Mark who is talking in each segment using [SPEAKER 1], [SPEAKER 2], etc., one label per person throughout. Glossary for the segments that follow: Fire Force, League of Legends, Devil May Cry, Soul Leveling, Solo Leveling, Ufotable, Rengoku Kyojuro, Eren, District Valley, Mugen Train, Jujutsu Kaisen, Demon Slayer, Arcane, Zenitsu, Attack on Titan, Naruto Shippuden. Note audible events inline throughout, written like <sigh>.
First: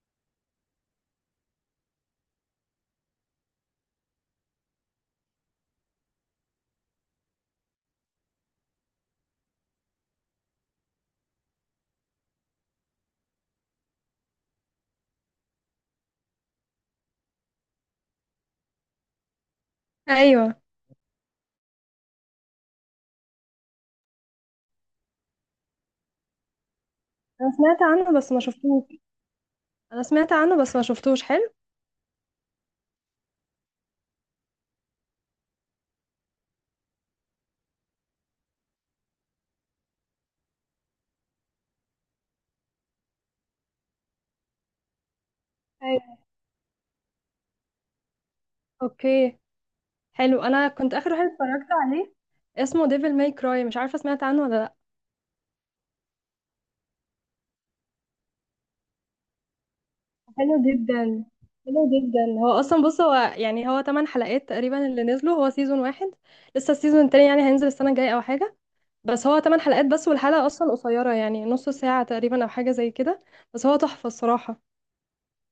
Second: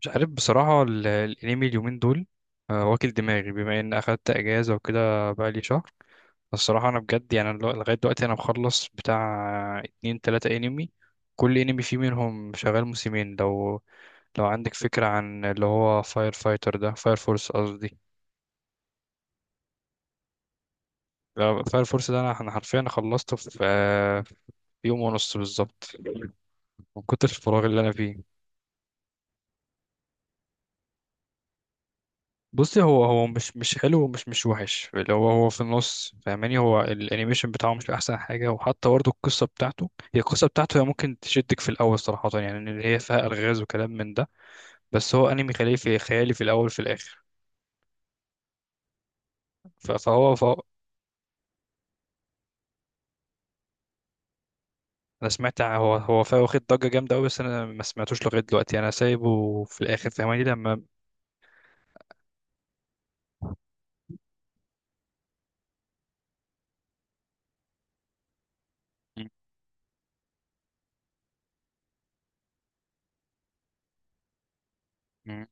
[SPEAKER 1] مش عارف بصراحة الأنمي اليومين دول. واكل دماغي بما إن أخدت أجازة وكده بقالي شهر. الصراحة أنا بجد يعني لغاية دلوقتي أنا مخلص بتاع اتنين تلاتة أنمي، كل أنمي فيه منهم شغال موسمين. لو عندك فكرة عن اللي هو فاير فايتر ده، فاير فورس قصدي.
[SPEAKER 2] ايوه.
[SPEAKER 1] فاير فورس ده أنا حرفيا أنا خلصته في يوم ونص بالظبط، من كتر
[SPEAKER 2] انا
[SPEAKER 1] الفراغ اللي
[SPEAKER 2] سمعت
[SPEAKER 1] أنا
[SPEAKER 2] عنه
[SPEAKER 1] فيه.
[SPEAKER 2] بس ما شفتوش انا سمعت عنه بس ما شفتوش. حلو.
[SPEAKER 1] بصي، هو مش حلو ومش مش وحش، اللي هو في النص، فاهماني؟ هو الانيميشن بتاعه مش احسن حاجه، وحتى برضه القصه بتاعته هي ممكن تشدك في الاول، صراحه يعني ان هي فيها الغاز وكلام من ده. بس هو انمي خيالي، في
[SPEAKER 2] ايوه.
[SPEAKER 1] خيالي في الاول في الاخر.
[SPEAKER 2] اوكي.
[SPEAKER 1] ف- فهو
[SPEAKER 2] حلو،
[SPEAKER 1] فهو
[SPEAKER 2] انا كنت اخر واحد اتفرجت عليه، اسمه ديفل ماي كراي. مش عارفه، سمعت عنه ولا لا؟
[SPEAKER 1] انا سمعت هو واخد ضجه جامده قوي، بس انا ما سمعتوش لغايه دلوقتي، انا سايبه في الاخر، فاهماني
[SPEAKER 2] حلو
[SPEAKER 1] لما.
[SPEAKER 2] جدا، حلو جدا. هو اصلا، بص، هو 8 حلقات تقريبا اللي نزلوا، هو سيزون واحد. لسه السيزون التاني يعني هينزل السنه الجايه او حاجه.
[SPEAKER 1] م-
[SPEAKER 2] بس هو 8 حلقات بس، والحلقه اصلا قصيره يعني نص ساعه تقريبا او حاجه زي كده. بس هو تحفه الصراحه.
[SPEAKER 1] م.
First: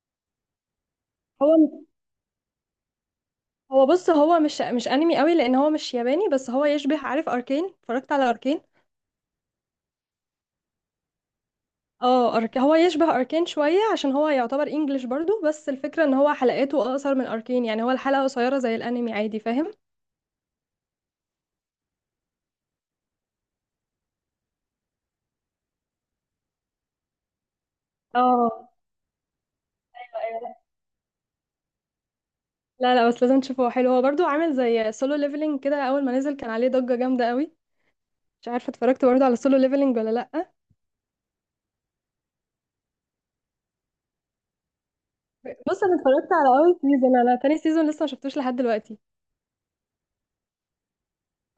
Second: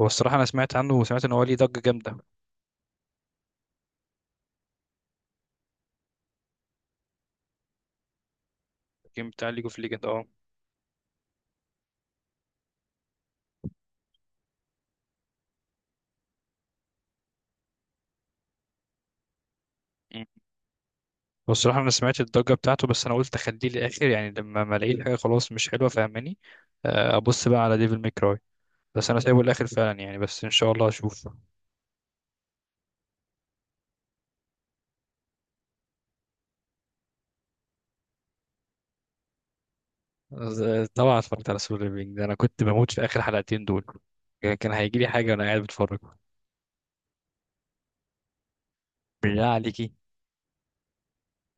[SPEAKER 1] هو الصراحه انا سمعت عنه وسمعت ان هو
[SPEAKER 2] هو
[SPEAKER 1] ليه ضجه جامده.
[SPEAKER 2] هو بص، هو مش انمي قوي لان هو مش ياباني، بس هو يشبه، عارف اركين؟ اتفرجت على اركين؟
[SPEAKER 1] الجيم بتاع ليج اوف ليجند، اه.
[SPEAKER 2] اه. هو يشبه اركين شويه عشان هو يعتبر انجليش برضو، بس الفكره ان هو حلقاته اقصر من اركين، يعني هو الحلقه قصيره زي الانمي عادي، فاهم؟
[SPEAKER 1] هو الصراحة أنا سمعت الضجة بتاعته، بس أنا قلت أخليه للآخر، يعني لما ما ألاقي الحاجة خلاص مش حلوة، فاهماني. أبص بقى على ديفل ماي كراي.
[SPEAKER 2] اه،
[SPEAKER 1] بس أنا سايبه للآخر فعلا يعني،
[SPEAKER 2] ايوه
[SPEAKER 1] بس إن
[SPEAKER 2] ايوه.
[SPEAKER 1] شاء الله أشوف.
[SPEAKER 2] لا لا، بس لازم تشوفه، هو حلو. هو برضو عامل زي سولو ليفلينج كده، اول ما نزل كان عليه ضجه جامده قوي. مش عارفه اتفرجت برضو على سولو ليفلينج ولا لا؟
[SPEAKER 1] طبعا اتفرجت على سول ليفينج ده، أنا كنت بموت في آخر حلقتين دول. كان هيجيلي حاجة وأنا قاعد
[SPEAKER 2] بص انا
[SPEAKER 1] بتفرج.
[SPEAKER 2] اتفرجت على اول سيزون، انا تاني سيزون لسه ما شفتوش لحد دلوقتي.
[SPEAKER 1] بالله عليكي؟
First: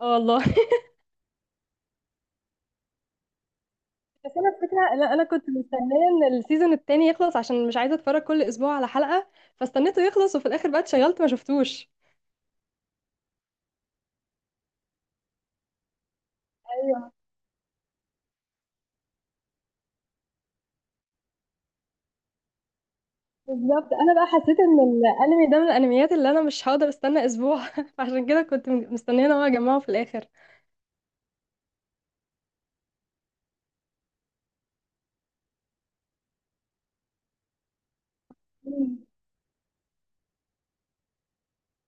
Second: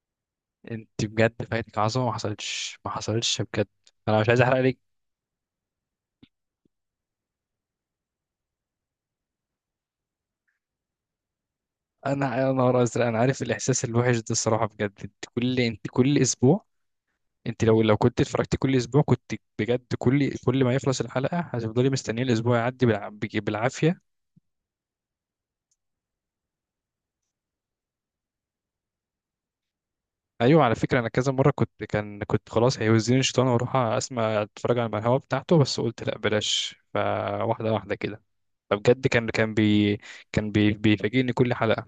[SPEAKER 2] اه والله.
[SPEAKER 1] أنت بجد فايتك عظمة، ما حصلتش ما حصلتش بجد. أنا مش
[SPEAKER 2] بس
[SPEAKER 1] عايز
[SPEAKER 2] انا
[SPEAKER 1] أحرق عليك.
[SPEAKER 2] الفكره، لا، انا كنت مستنيه ان السيزون التاني يخلص عشان مش عايزه اتفرج كل اسبوع على حلقه، فاستنيته يخلص، وفي الاخر بقى اتشغلت ما شفتوش.
[SPEAKER 1] أنا نهار أزرق. أنا عارف الإحساس الوحش ده، الصراحة بجد، أنت كل أسبوع.
[SPEAKER 2] ايوه.
[SPEAKER 1] انت لو كنت اتفرجت كل اسبوع كنت بجد، كل ما يخلص الحلقه هتفضلي مستنيه الاسبوع يعدي
[SPEAKER 2] بالظبط،
[SPEAKER 1] بالعافيه.
[SPEAKER 2] انا بقى حسيت ان الانمي ده من الانميات اللي انا مش هقدر استنى اسبوع <laughs> فعشان كده كنت مستنيه ان هو يجمعه في الاخر.
[SPEAKER 1] ايوه، على فكره انا كذا مره كنت خلاص هيوزيني الشيطان واروح اسمع اتفرج على الهوا بتاعته، بس قلت لا بلاش، فواحده واحده كده.
[SPEAKER 2] مم.
[SPEAKER 1] فبجد كان بيفاجئني كل حلقه.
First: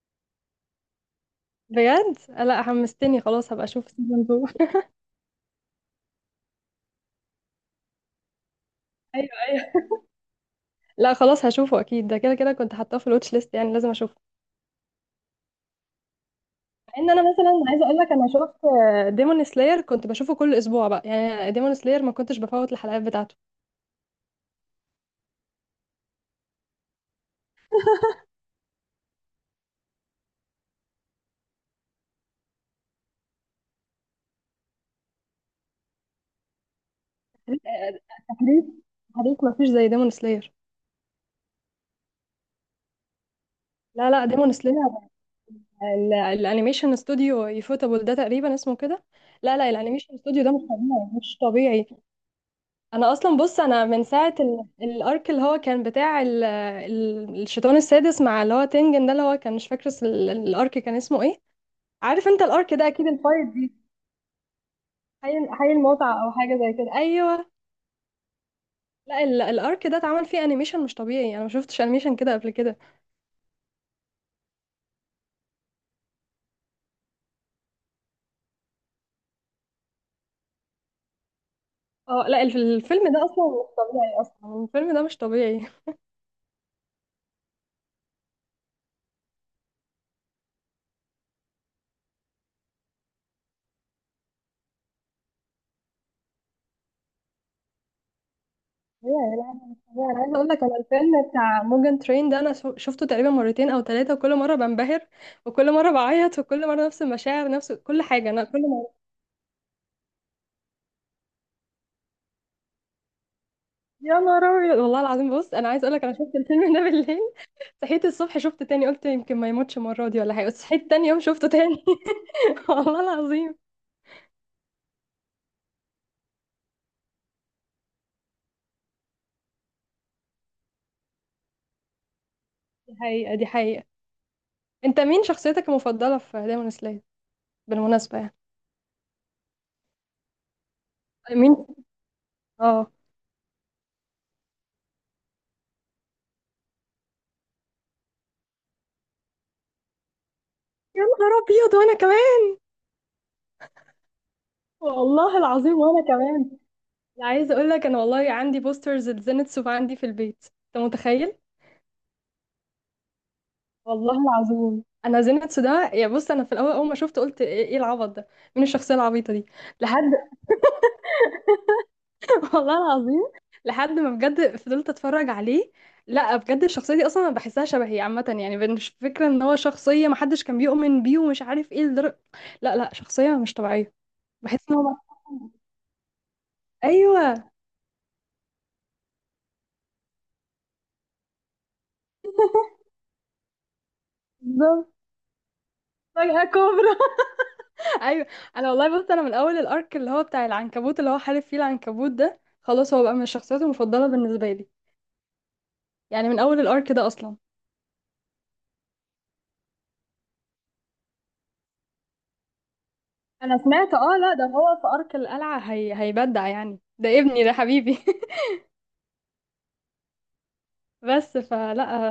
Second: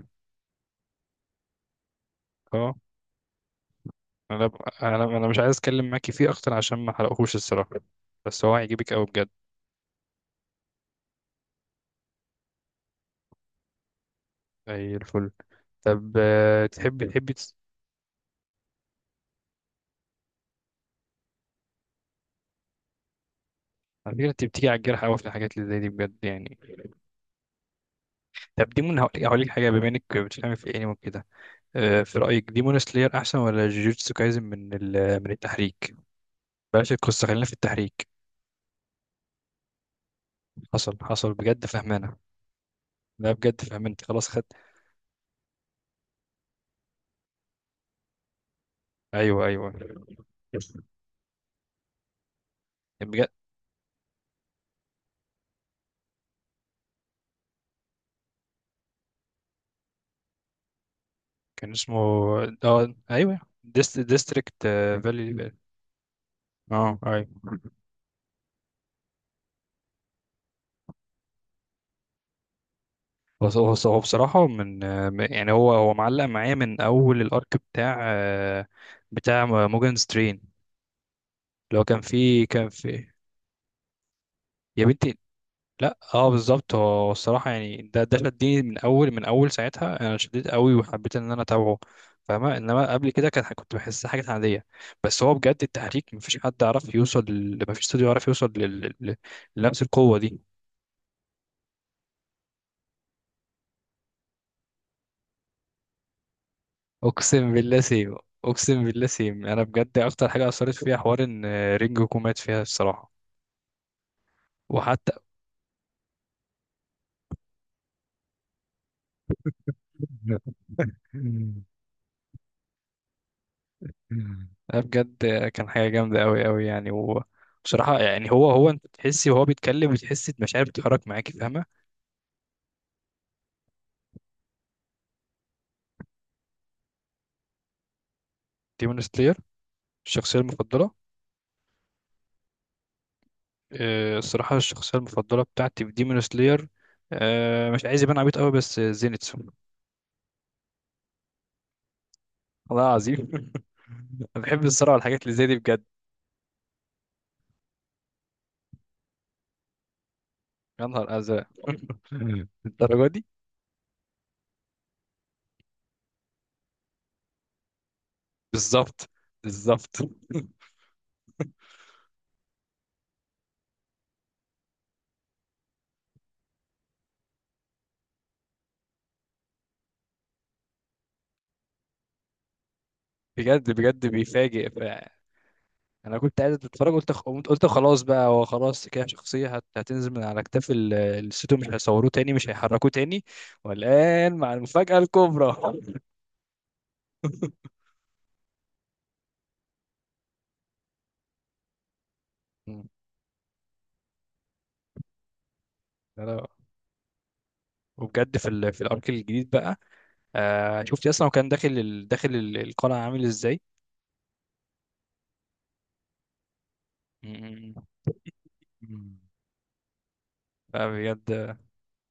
[SPEAKER 2] بجد؟ لا،
[SPEAKER 1] اه.
[SPEAKER 2] حمستني، خلاص هبقى اشوف سيزون
[SPEAKER 1] انا ب-
[SPEAKER 2] 2.
[SPEAKER 1] انا انا مش عايز اتكلم معاكي فيه اكتر عشان ما حرقهوش الصراحه، بس هو هيعجبك قوي
[SPEAKER 2] <laughs>
[SPEAKER 1] بجد.
[SPEAKER 2] ايوه ايوه. لا خلاص هشوفه اكيد، ده كده كده كنت حاطاه في الواتش ليست، يعني لازم اشوفه.
[SPEAKER 1] اي الفل. طب،
[SPEAKER 2] مع
[SPEAKER 1] تحبي
[SPEAKER 2] ان انا
[SPEAKER 1] تحبي تس-.
[SPEAKER 2] مثلا عايزه اقول لك، انا شفت ديمون سلاير كنت بشوفه كل اسبوع بقى، يعني ديمون سلاير ما كنتش بفوت الحلقات بتاعته.
[SPEAKER 1] على فكره انت بتيجي على الجرح قوي في الحاجات اللي زي دي بجد يعني. طب ديمون، هقول لك حاجه بما انك بتفهمي في الانمي وكده. في رايك ديمون سلاير احسن ولا جوجوتسو كايزن، من التحريك؟ بلاش القصه، خلينا في
[SPEAKER 2] آه،
[SPEAKER 1] التحريك.
[SPEAKER 2] تحريك، تحريك مفيش زي ديمون سلاير.
[SPEAKER 1] حصل حصل بجد، فهمانه. لا بجد فهمان، انت
[SPEAKER 2] لا لا،
[SPEAKER 1] خلاص
[SPEAKER 2] ديمون
[SPEAKER 1] خدت.
[SPEAKER 2] سلاير الانيميشن استوديو يفوتابل ده تقريبا اسمه كده.
[SPEAKER 1] ايوه
[SPEAKER 2] لا لا،
[SPEAKER 1] ايوه.
[SPEAKER 2] الانيميشن استوديو ده مش طبيعي، مش طبيعي. انا
[SPEAKER 1] بجد.
[SPEAKER 2] اصلا، بص، انا من ساعه الارك اللي هو كان بتاع الشيطان السادس مع اللي هو تنجن ده، اللي هو كان، مش فاكر الارك كان اسمه ايه.
[SPEAKER 1] كان اسمه.
[SPEAKER 2] عارف انت الارك ده،
[SPEAKER 1] اه
[SPEAKER 2] اكيد
[SPEAKER 1] ايوه،
[SPEAKER 2] الفايت دي،
[SPEAKER 1] ديستريكت
[SPEAKER 2] حي
[SPEAKER 1] فالي.
[SPEAKER 2] حي المتعه او حاجه زي كده،
[SPEAKER 1] اه ايوه.
[SPEAKER 2] ايوه. لا الارك ده اتعمل فيه انيميشن مش طبيعي، انا ما شفتش انيميشن كده قبل كده.
[SPEAKER 1] هو بصراحه من، يعني هو معلق معايا من اول الارك بتاع، بتاع موجان سترين، اللي هو كان
[SPEAKER 2] اه لا،
[SPEAKER 1] فيه كان فيه.
[SPEAKER 2] الفيلم ده اصلا مش طبيعي، اصلا
[SPEAKER 1] يا
[SPEAKER 2] الفيلم ده
[SPEAKER 1] بنتي.
[SPEAKER 2] مش طبيعي <laughs>
[SPEAKER 1] لا اه، بالظبط، هو الصراحه يعني ده شدني من اول ساعتها، انا شديت قوي وحبيت ان انا اتابعه، فاهمه؟ انما قبل كده كنت بحسها حاجه عاديه. بس هو بجد التحريك مفيش حد عرف يوصل مفيش استوديو عرف يوصل
[SPEAKER 2] يا لا مش
[SPEAKER 1] لنفس
[SPEAKER 2] طبيعي.
[SPEAKER 1] القوه
[SPEAKER 2] انا عايزه
[SPEAKER 1] دي.
[SPEAKER 2] اقول لك، انا الفيلم بتاع موجان ترين ده انا شفته تقريبا مرتين او ثلاثه، وكل مره بنبهر، وكل مره بعيط، وكل مره نفس المشاعر،
[SPEAKER 1] اقسم
[SPEAKER 2] نفس
[SPEAKER 1] بالله
[SPEAKER 2] كل
[SPEAKER 1] سيم.
[SPEAKER 2] حاجه، انا كل مره.
[SPEAKER 1] انا بجد اكتر حاجه اثرت فيها حوار ان رينجو كومات فيها الصراحه،
[SPEAKER 2] يا نهار ابيض، والله
[SPEAKER 1] وحتى.
[SPEAKER 2] العظيم. بص انا عايزه اقول لك، انا شفت الفيلم ده بالليل، صحيت الصبح شفته تاني، قلت يمكن ما يموتش المره دي ولا حاجه، بس صحيت تاني يوم شفته
[SPEAKER 1] <laughs>
[SPEAKER 2] تاني. <laughs> والله العظيم.
[SPEAKER 1] مم. لا بجد، كان حاجة جامدة أوي أوي يعني، وبصراحة يعني هو أنت بتحسي وهو بيتكلم، بتحسي مشاعر بتتحرك معاكي، فاهمة؟
[SPEAKER 2] دي حقيقه، دي حقيقه. انت مين شخصيتك المفضله في دايمون سلاير بالمناسبه يعني؟
[SPEAKER 1] ديمون سلاير. الشخصية المفضلة.
[SPEAKER 2] مين؟ اه.
[SPEAKER 1] الصراحة الشخصية المفضلة بتاعتي في ديمون سلاير، مش عايز يبان عبيط أوي، بس زينتسو.
[SPEAKER 2] يا نهار ابيض، وانا كمان.
[SPEAKER 1] والله العظيم. <laughs> أنا بحب الصراحة والحاجات اللي
[SPEAKER 2] والله
[SPEAKER 1] زي دي
[SPEAKER 2] العظيم
[SPEAKER 1] بجد.
[SPEAKER 2] وانا كمان. يعني عايزه اقول لك، انا والله عندي بوسترز لزينتسو عندي في البيت، انت
[SPEAKER 1] يا نهار
[SPEAKER 2] متخيل؟
[SPEAKER 1] أزرق. <laughs> الدرجة دي؟
[SPEAKER 2] والله العظيم. انا زينتسو ده، يا بص، انا في الاول اول ما شفته قلت ايه العبط ده؟ مين الشخصيه
[SPEAKER 1] بالظبط.
[SPEAKER 2] العبيطه دي؟
[SPEAKER 1] بالظبط.
[SPEAKER 2] لحد. <laughs> والله العظيم. لحد ما بجد فضلت اتفرج عليه. لا بجد، الشخصيه دي اصلا انا بحسها شبهي عامه، يعني مش فكره ان هو شخصيه محدش كان بيؤمن بيه ومش عارف ايه لدرجه. لا لا، شخصيه مش
[SPEAKER 1] بجد
[SPEAKER 2] طبيعيه.
[SPEAKER 1] بجد بيفاجئ.
[SPEAKER 2] بحس ان هو.
[SPEAKER 1] انا كنت قاعد اتفرج، قلت
[SPEAKER 2] ايوه
[SPEAKER 1] قلت خلاص بقى، هو خلاص كده شخصيه هتنزل من على كتاف الستو، مش هيصوروه تاني مش هيحركوه تاني. والان مع
[SPEAKER 2] بالظبط،
[SPEAKER 1] المفاجاه الكبرى. <laughs>
[SPEAKER 2] فجأة كوبرا. ايوه، انا والله، بص، انا من اول الارك اللي هو بتاع العنكبوت، اللي هو حارب فيه العنكبوت ده،
[SPEAKER 1] مم.
[SPEAKER 2] خلاص هو بقى من الشخصيات المفضله بالنسبه لي،
[SPEAKER 1] لا
[SPEAKER 2] يعني من
[SPEAKER 1] لا.
[SPEAKER 2] اول الارك ده اصلا.
[SPEAKER 1] وبجد في الارك الجديد بقى. شفتي اصلا هو كان داخل ال- القلعه عامل
[SPEAKER 2] انا
[SPEAKER 1] ازاي.
[SPEAKER 2] سمعت، اه لا، ده هو في ارك القلعه، هي... هيبدع، يعني ده ابني ده،
[SPEAKER 1] مم.
[SPEAKER 2] حبيبي.
[SPEAKER 1] مم.
[SPEAKER 2] <laughs> بس
[SPEAKER 1] فبجد.
[SPEAKER 2] فلا،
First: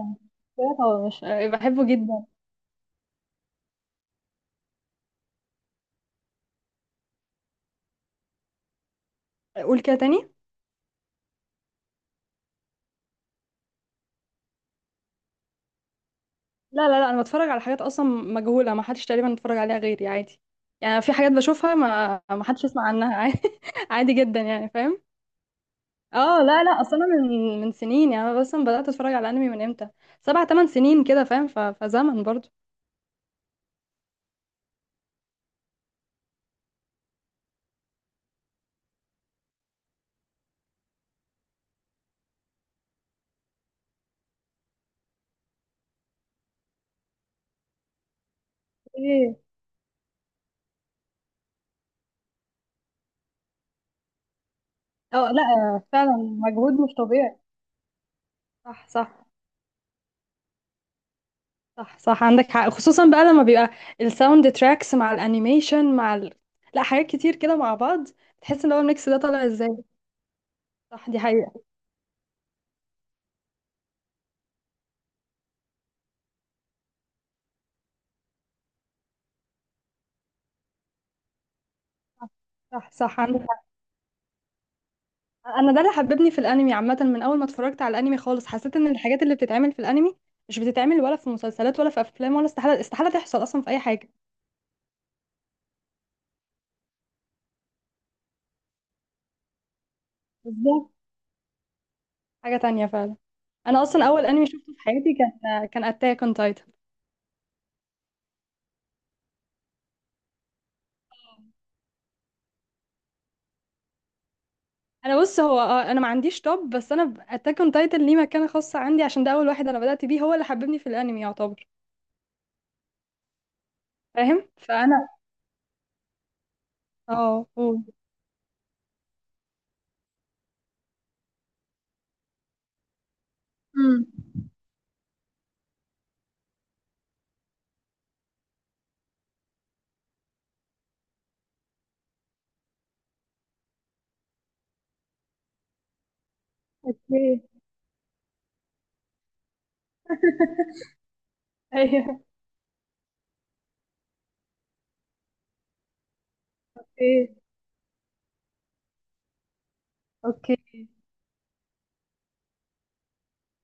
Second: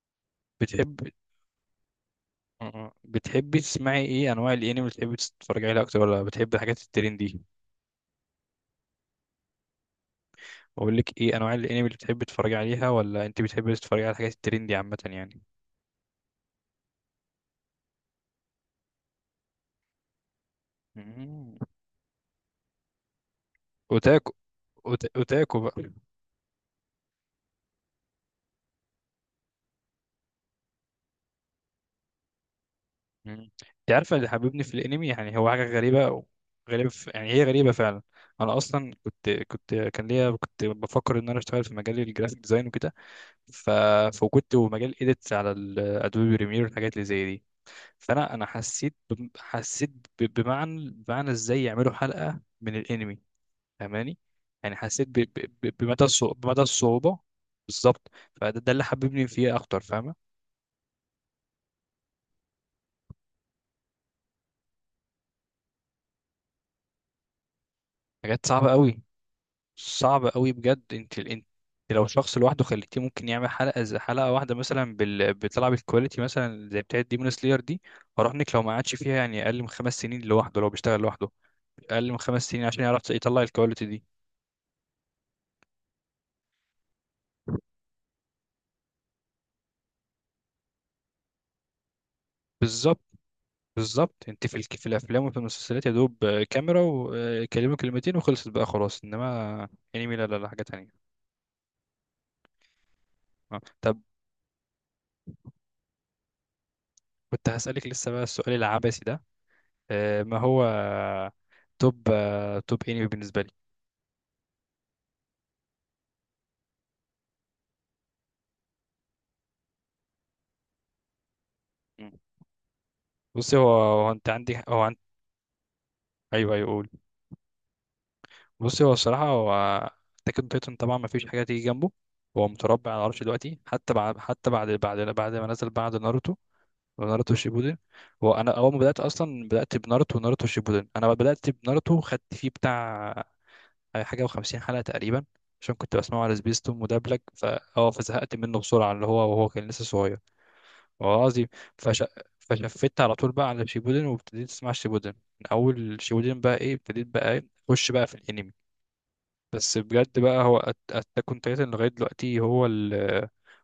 [SPEAKER 2] شخصيات
[SPEAKER 1] بتحب.
[SPEAKER 2] هو مش، بحبه جدا.
[SPEAKER 1] مم. بتحبي تسمعي ايه انواع الانمي اللي بتحبي تتفرجي عليها اكتر ولا بتحبي الحاجات الترندي؟
[SPEAKER 2] قول كده تاني.
[SPEAKER 1] اقول لك ايه انواع الانمي اللي بتحبي تتفرجي عليها ولا انت بتحبي تتفرجي على الحاجات الترندي عامه يعني.
[SPEAKER 2] لا لا لا، انا بتفرج على حاجات اصلا مجهوله، ما حدش تقريبا اتفرج عليها غيري، عادي. يعني في حاجات
[SPEAKER 1] مم.
[SPEAKER 2] بشوفها ما حدش يسمع عنها <laughs> عادي، عادي
[SPEAKER 1] اوتاكو.
[SPEAKER 2] جدا، يعني فاهم.
[SPEAKER 1] اوتاكو بقى.
[SPEAKER 2] اه، لا لا، اصلا أنا من سنين، يعني انا اصلا بدات اتفرج على انمي من امتى؟ سبع ثمان سنين كده، فاهم؟ فزمن برضو.
[SPEAKER 1] مم. انت عارفه اللي حببني في الانمي، يعني هو حاجه غريبه، يعني هي غريبه فعلا. انا اصلا كنت كان ليا، كنت بفكر ان انا اشتغل في مجال الجرافيك ديزاين وكده، ف... فكنت، ومجال اديتس على الادوبي بريمير والحاجات اللي زي دي. فانا حسيت
[SPEAKER 2] ايه؟
[SPEAKER 1] حسيت بمعنى ازاي يعملوا حلقه من الانمي، فاهماني؟ يعني حسيت ب...
[SPEAKER 2] اه لا،
[SPEAKER 1] ب... بمدى
[SPEAKER 2] فعلا
[SPEAKER 1] الصعوبه بمدى
[SPEAKER 2] مجهود مش
[SPEAKER 1] الصعوبه
[SPEAKER 2] طبيعي.
[SPEAKER 1] بالظبط. فده اللي
[SPEAKER 2] صح صح.
[SPEAKER 1] حببني فيه اكتر، فاهمه؟
[SPEAKER 2] صح صح، عندك حق، خصوصا بقى لما بيبقى الساوند تراكس مع الانيميشن مع ال... لا حاجات كتير كده مع بعض،
[SPEAKER 1] حاجات
[SPEAKER 2] تحس
[SPEAKER 1] صعبة
[SPEAKER 2] ان هو
[SPEAKER 1] قوي.
[SPEAKER 2] الميكس ده طالع ازاي.
[SPEAKER 1] صعبة قوي بجد.
[SPEAKER 2] صح، دي
[SPEAKER 1] انت
[SPEAKER 2] حقيقة.
[SPEAKER 1] لو شخص لوحده خليتيه ممكن يعمل حلقة زي حلقة واحدة مثلا، بتلعب الكواليتي مثلا زي بتاعة ديمون سلاير دي، اراهنك لو ما قعدش فيها يعني اقل من خمس سنين لوحده، لو بيشتغل لوحده اقل من خمس سنين عشان
[SPEAKER 2] صح
[SPEAKER 1] يعرف
[SPEAKER 2] صح، عندك
[SPEAKER 1] يطلع
[SPEAKER 2] حق.
[SPEAKER 1] الكواليتي دي.
[SPEAKER 2] انا ده اللي حببني في الانمي عامة، من اول ما اتفرجت على الانمي خالص حسيت ان الحاجات اللي بتتعمل في الانمي مش بتتعمل ولا في مسلسلات ولا في افلام، ولا استحالة،
[SPEAKER 1] بالظبط.
[SPEAKER 2] استحالة تحصل اصلا في اي حاجة.
[SPEAKER 1] بالظبط. انت في الافلام وفي المسلسلات يا دوب، كاميرا وكلمة كلمتين وخلصت بقى خلاص. انما انمي لا لا لا، حاجة
[SPEAKER 2] بالظبط،
[SPEAKER 1] تانية.
[SPEAKER 2] حاجة تانية فعلا.
[SPEAKER 1] آه.
[SPEAKER 2] انا
[SPEAKER 1] طب،
[SPEAKER 2] اصلا اول انمي شفته في حياتي كان اتاك اون تايتن.
[SPEAKER 1] كنت هسألك لسه بقى السؤال العبثي ده، ما هو توب انمي بالنسبة.
[SPEAKER 2] انا بص، هو انا ما عنديش توب، بس انا اتاك اون تايتن ليه مكانة خاصة عندي، عشان ده اول واحد انا بدأت بيه، هو اللي حببني في الانمي يعتبر،
[SPEAKER 1] مم. بصي، هو انت
[SPEAKER 2] فاهم؟
[SPEAKER 1] عندي، هو انت.
[SPEAKER 2] فانا،
[SPEAKER 1] ايوه ايوه، قول.
[SPEAKER 2] اه قول.
[SPEAKER 1] بصي هو الصراحه هو اتاك اون تايتن، طبعا ما فيش حاجه تيجي جنبه. هو متربع على العرش دلوقتي، حتى
[SPEAKER 2] امم.
[SPEAKER 1] بعد حتى بعد بعد بعد ما نزل بعد ناروتو، ناروتو شيبودن. هو انا اول ما بدات، اصلا بدات بناروتو وناروتو شيبودن. انا بدات بناروتو، خدت فيه بتاع حاجه و50 حلقه تقريبا، عشان كنت بسمعه على سبيستون مدبلج،
[SPEAKER 2] اوكي. <laughs>
[SPEAKER 1] فا اه فزهقت منه بسرعه، اللي هو وهو كان لسه صغير. والله العظيم. فش...
[SPEAKER 2] ايوه.
[SPEAKER 1] فشفت على طول بقى على شيبودن، وابتديت اسمع شيبودن. من اول شيبودن بقى ايه، ابتديت بقى
[SPEAKER 2] اوكي.
[SPEAKER 1] ايه اخش بقى في الانمي. بس بجد بقى
[SPEAKER 2] اوكي.
[SPEAKER 1] هو اتاك اون تايتن لغايه دلوقتي،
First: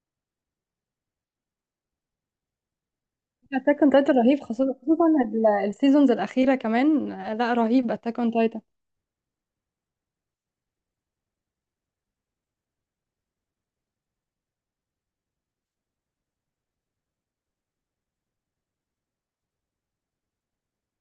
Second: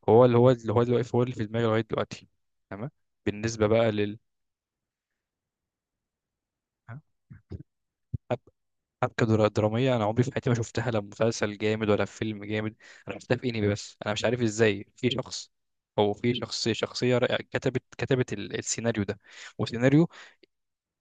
[SPEAKER 1] هو اللي هو دلوقتي هو اللي في دماغي لغايه دلوقتي. تمام. بالنسبه
[SPEAKER 2] اتاك
[SPEAKER 1] بقى
[SPEAKER 2] اون تايتن
[SPEAKER 1] لل،
[SPEAKER 2] رهيب، خصوصا خصوصا السيزونز الاخيرة كمان. لا رهيب اتاك اون
[SPEAKER 1] حب-
[SPEAKER 2] تايتن.
[SPEAKER 1] حبكه دراميه انا عمري في حياتي ما شفتها، لا مسلسل جامد ولا في فيلم جامد، انا شفتها في انمي بس. انا مش عارف ازاي في شخص او في شخصيه رائعة، كتبت السيناريو ده، وسيناريو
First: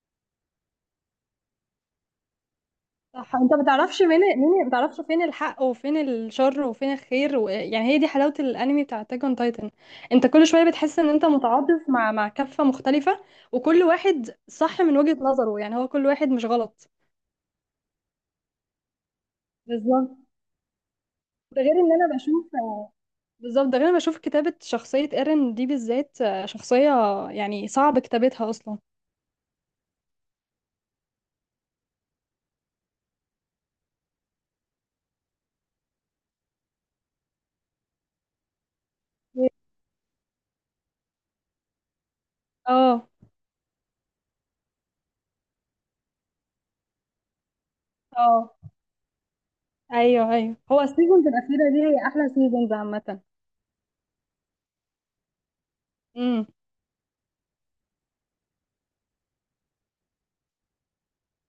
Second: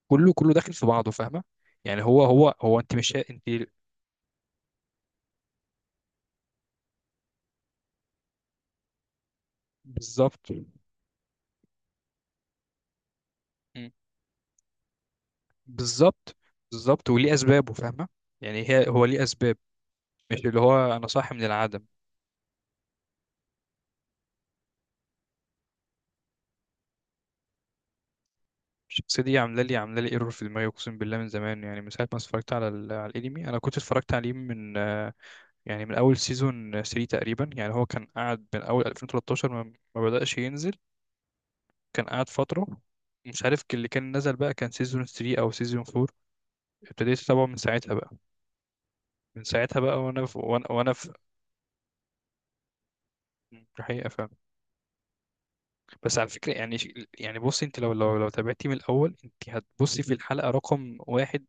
[SPEAKER 1] كله كله داخل في بعضه، فاهمه؟ يعني هو انت مش
[SPEAKER 2] صح،
[SPEAKER 1] انت.
[SPEAKER 2] انت ما تعرفش مين، ما تعرفش فين الحق وفين الشر وفين الخير و... يعني هي دي حلاوة الانمي بتاع اتاك اون تايتن. انت كل
[SPEAKER 1] بالظبط.
[SPEAKER 2] شوية بتحس ان انت متعاطف مع كفة مختلفة، وكل
[SPEAKER 1] مم.
[SPEAKER 2] واحد صح من وجهة نظره، يعني هو كل واحد
[SPEAKER 1] بالظبط.
[SPEAKER 2] مش غلط.
[SPEAKER 1] بالظبط وليه اسبابه، فاهمه؟ يعني هي، هو ليه اسباب،
[SPEAKER 2] بالظبط،
[SPEAKER 1] مش اللي هو انا صاحي من
[SPEAKER 2] ده غير
[SPEAKER 1] العدم.
[SPEAKER 2] ان انا بشوف كتابة شخصية ايرين دي بالذات، شخصية يعني صعب كتابتها اصلا.
[SPEAKER 1] الشخصيه دي عامله لي ايرور في دماغي، اقسم بالله، من زمان، يعني من ساعه ما اتفرجت على الانمي. انا كنت اتفرجت عليه من، يعني من اول سيزون 3 تقريبا، يعني هو كان قاعد من اول 2013 ما بداش ينزل، كان قاعد فتره.
[SPEAKER 2] اه
[SPEAKER 1] مش عارف اللي كان نزل بقى، كان سيزون 3 او سيزون 4. ابتديت اتابعه من ساعتها بقى.
[SPEAKER 2] اه
[SPEAKER 1] من ساعتها بقى وانا
[SPEAKER 2] ايوه
[SPEAKER 1] في،
[SPEAKER 2] ايوه.
[SPEAKER 1] وانا
[SPEAKER 2] هو
[SPEAKER 1] وانا في
[SPEAKER 2] السيزونز الاخيرة دي هي احلى سيزونز عامة.
[SPEAKER 1] الحقيقه، فاهم؟ بس على
[SPEAKER 2] امم.
[SPEAKER 1] فكره يعني يعني بصي، انت لو تابعتي من الاول، انت هتبصي في الحلقه رقم واحد،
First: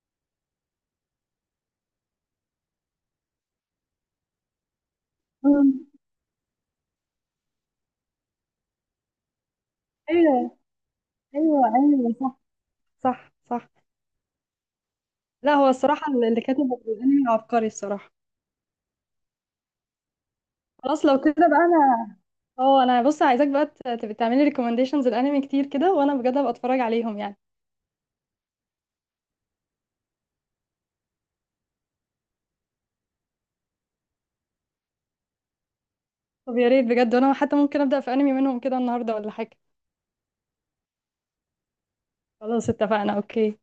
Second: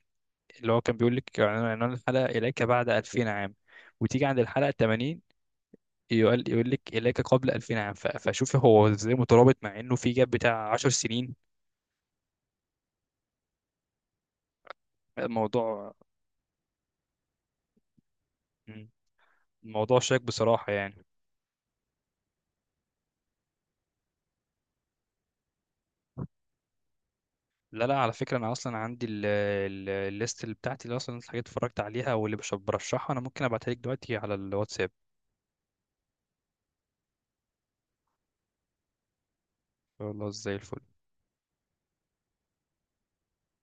[SPEAKER 1] اللي هو كان بيقول لك عنوان الحلقه اليك بعد 2000 عام، وتيجي عند الحلقه 80
[SPEAKER 2] أمم.
[SPEAKER 1] يقول لك اليك قبل 2000 عام. فشوفي هو ازاي مترابط، مع انه في جاب
[SPEAKER 2] ايوه
[SPEAKER 1] بتاع 10 سنين.
[SPEAKER 2] ايوه ايوه. صح صح صح. لا هو
[SPEAKER 1] الموضوع.
[SPEAKER 2] الصراحه اللي كاتب الانمي عبقري الصراحه.
[SPEAKER 1] مم. الموضوع شاك بصراحه يعني.
[SPEAKER 2] خلاص لو كده بقى انا، اه انا بص، عايزاك بقى تبقى تعملي ريكومنديشنز الانمي كتير كده، وانا بجد هبقى اتفرج عليهم يعني.
[SPEAKER 1] لا لا، على فكرة أنا أصلا عندي الليست اللي بتاعتي، اللي أصلا الحاجات اتفرجت عليها واللي برشحها، أنا ممكن أبعتها لك دلوقتي على الواتساب.
[SPEAKER 2] طب يا ريت بجد، وانا حتى ممكن ابدا في انمي منهم كده النهارده ولا حاجه.
[SPEAKER 1] والله زي الفل.
[SPEAKER 2] خلاص، اتفقنا. اوكي.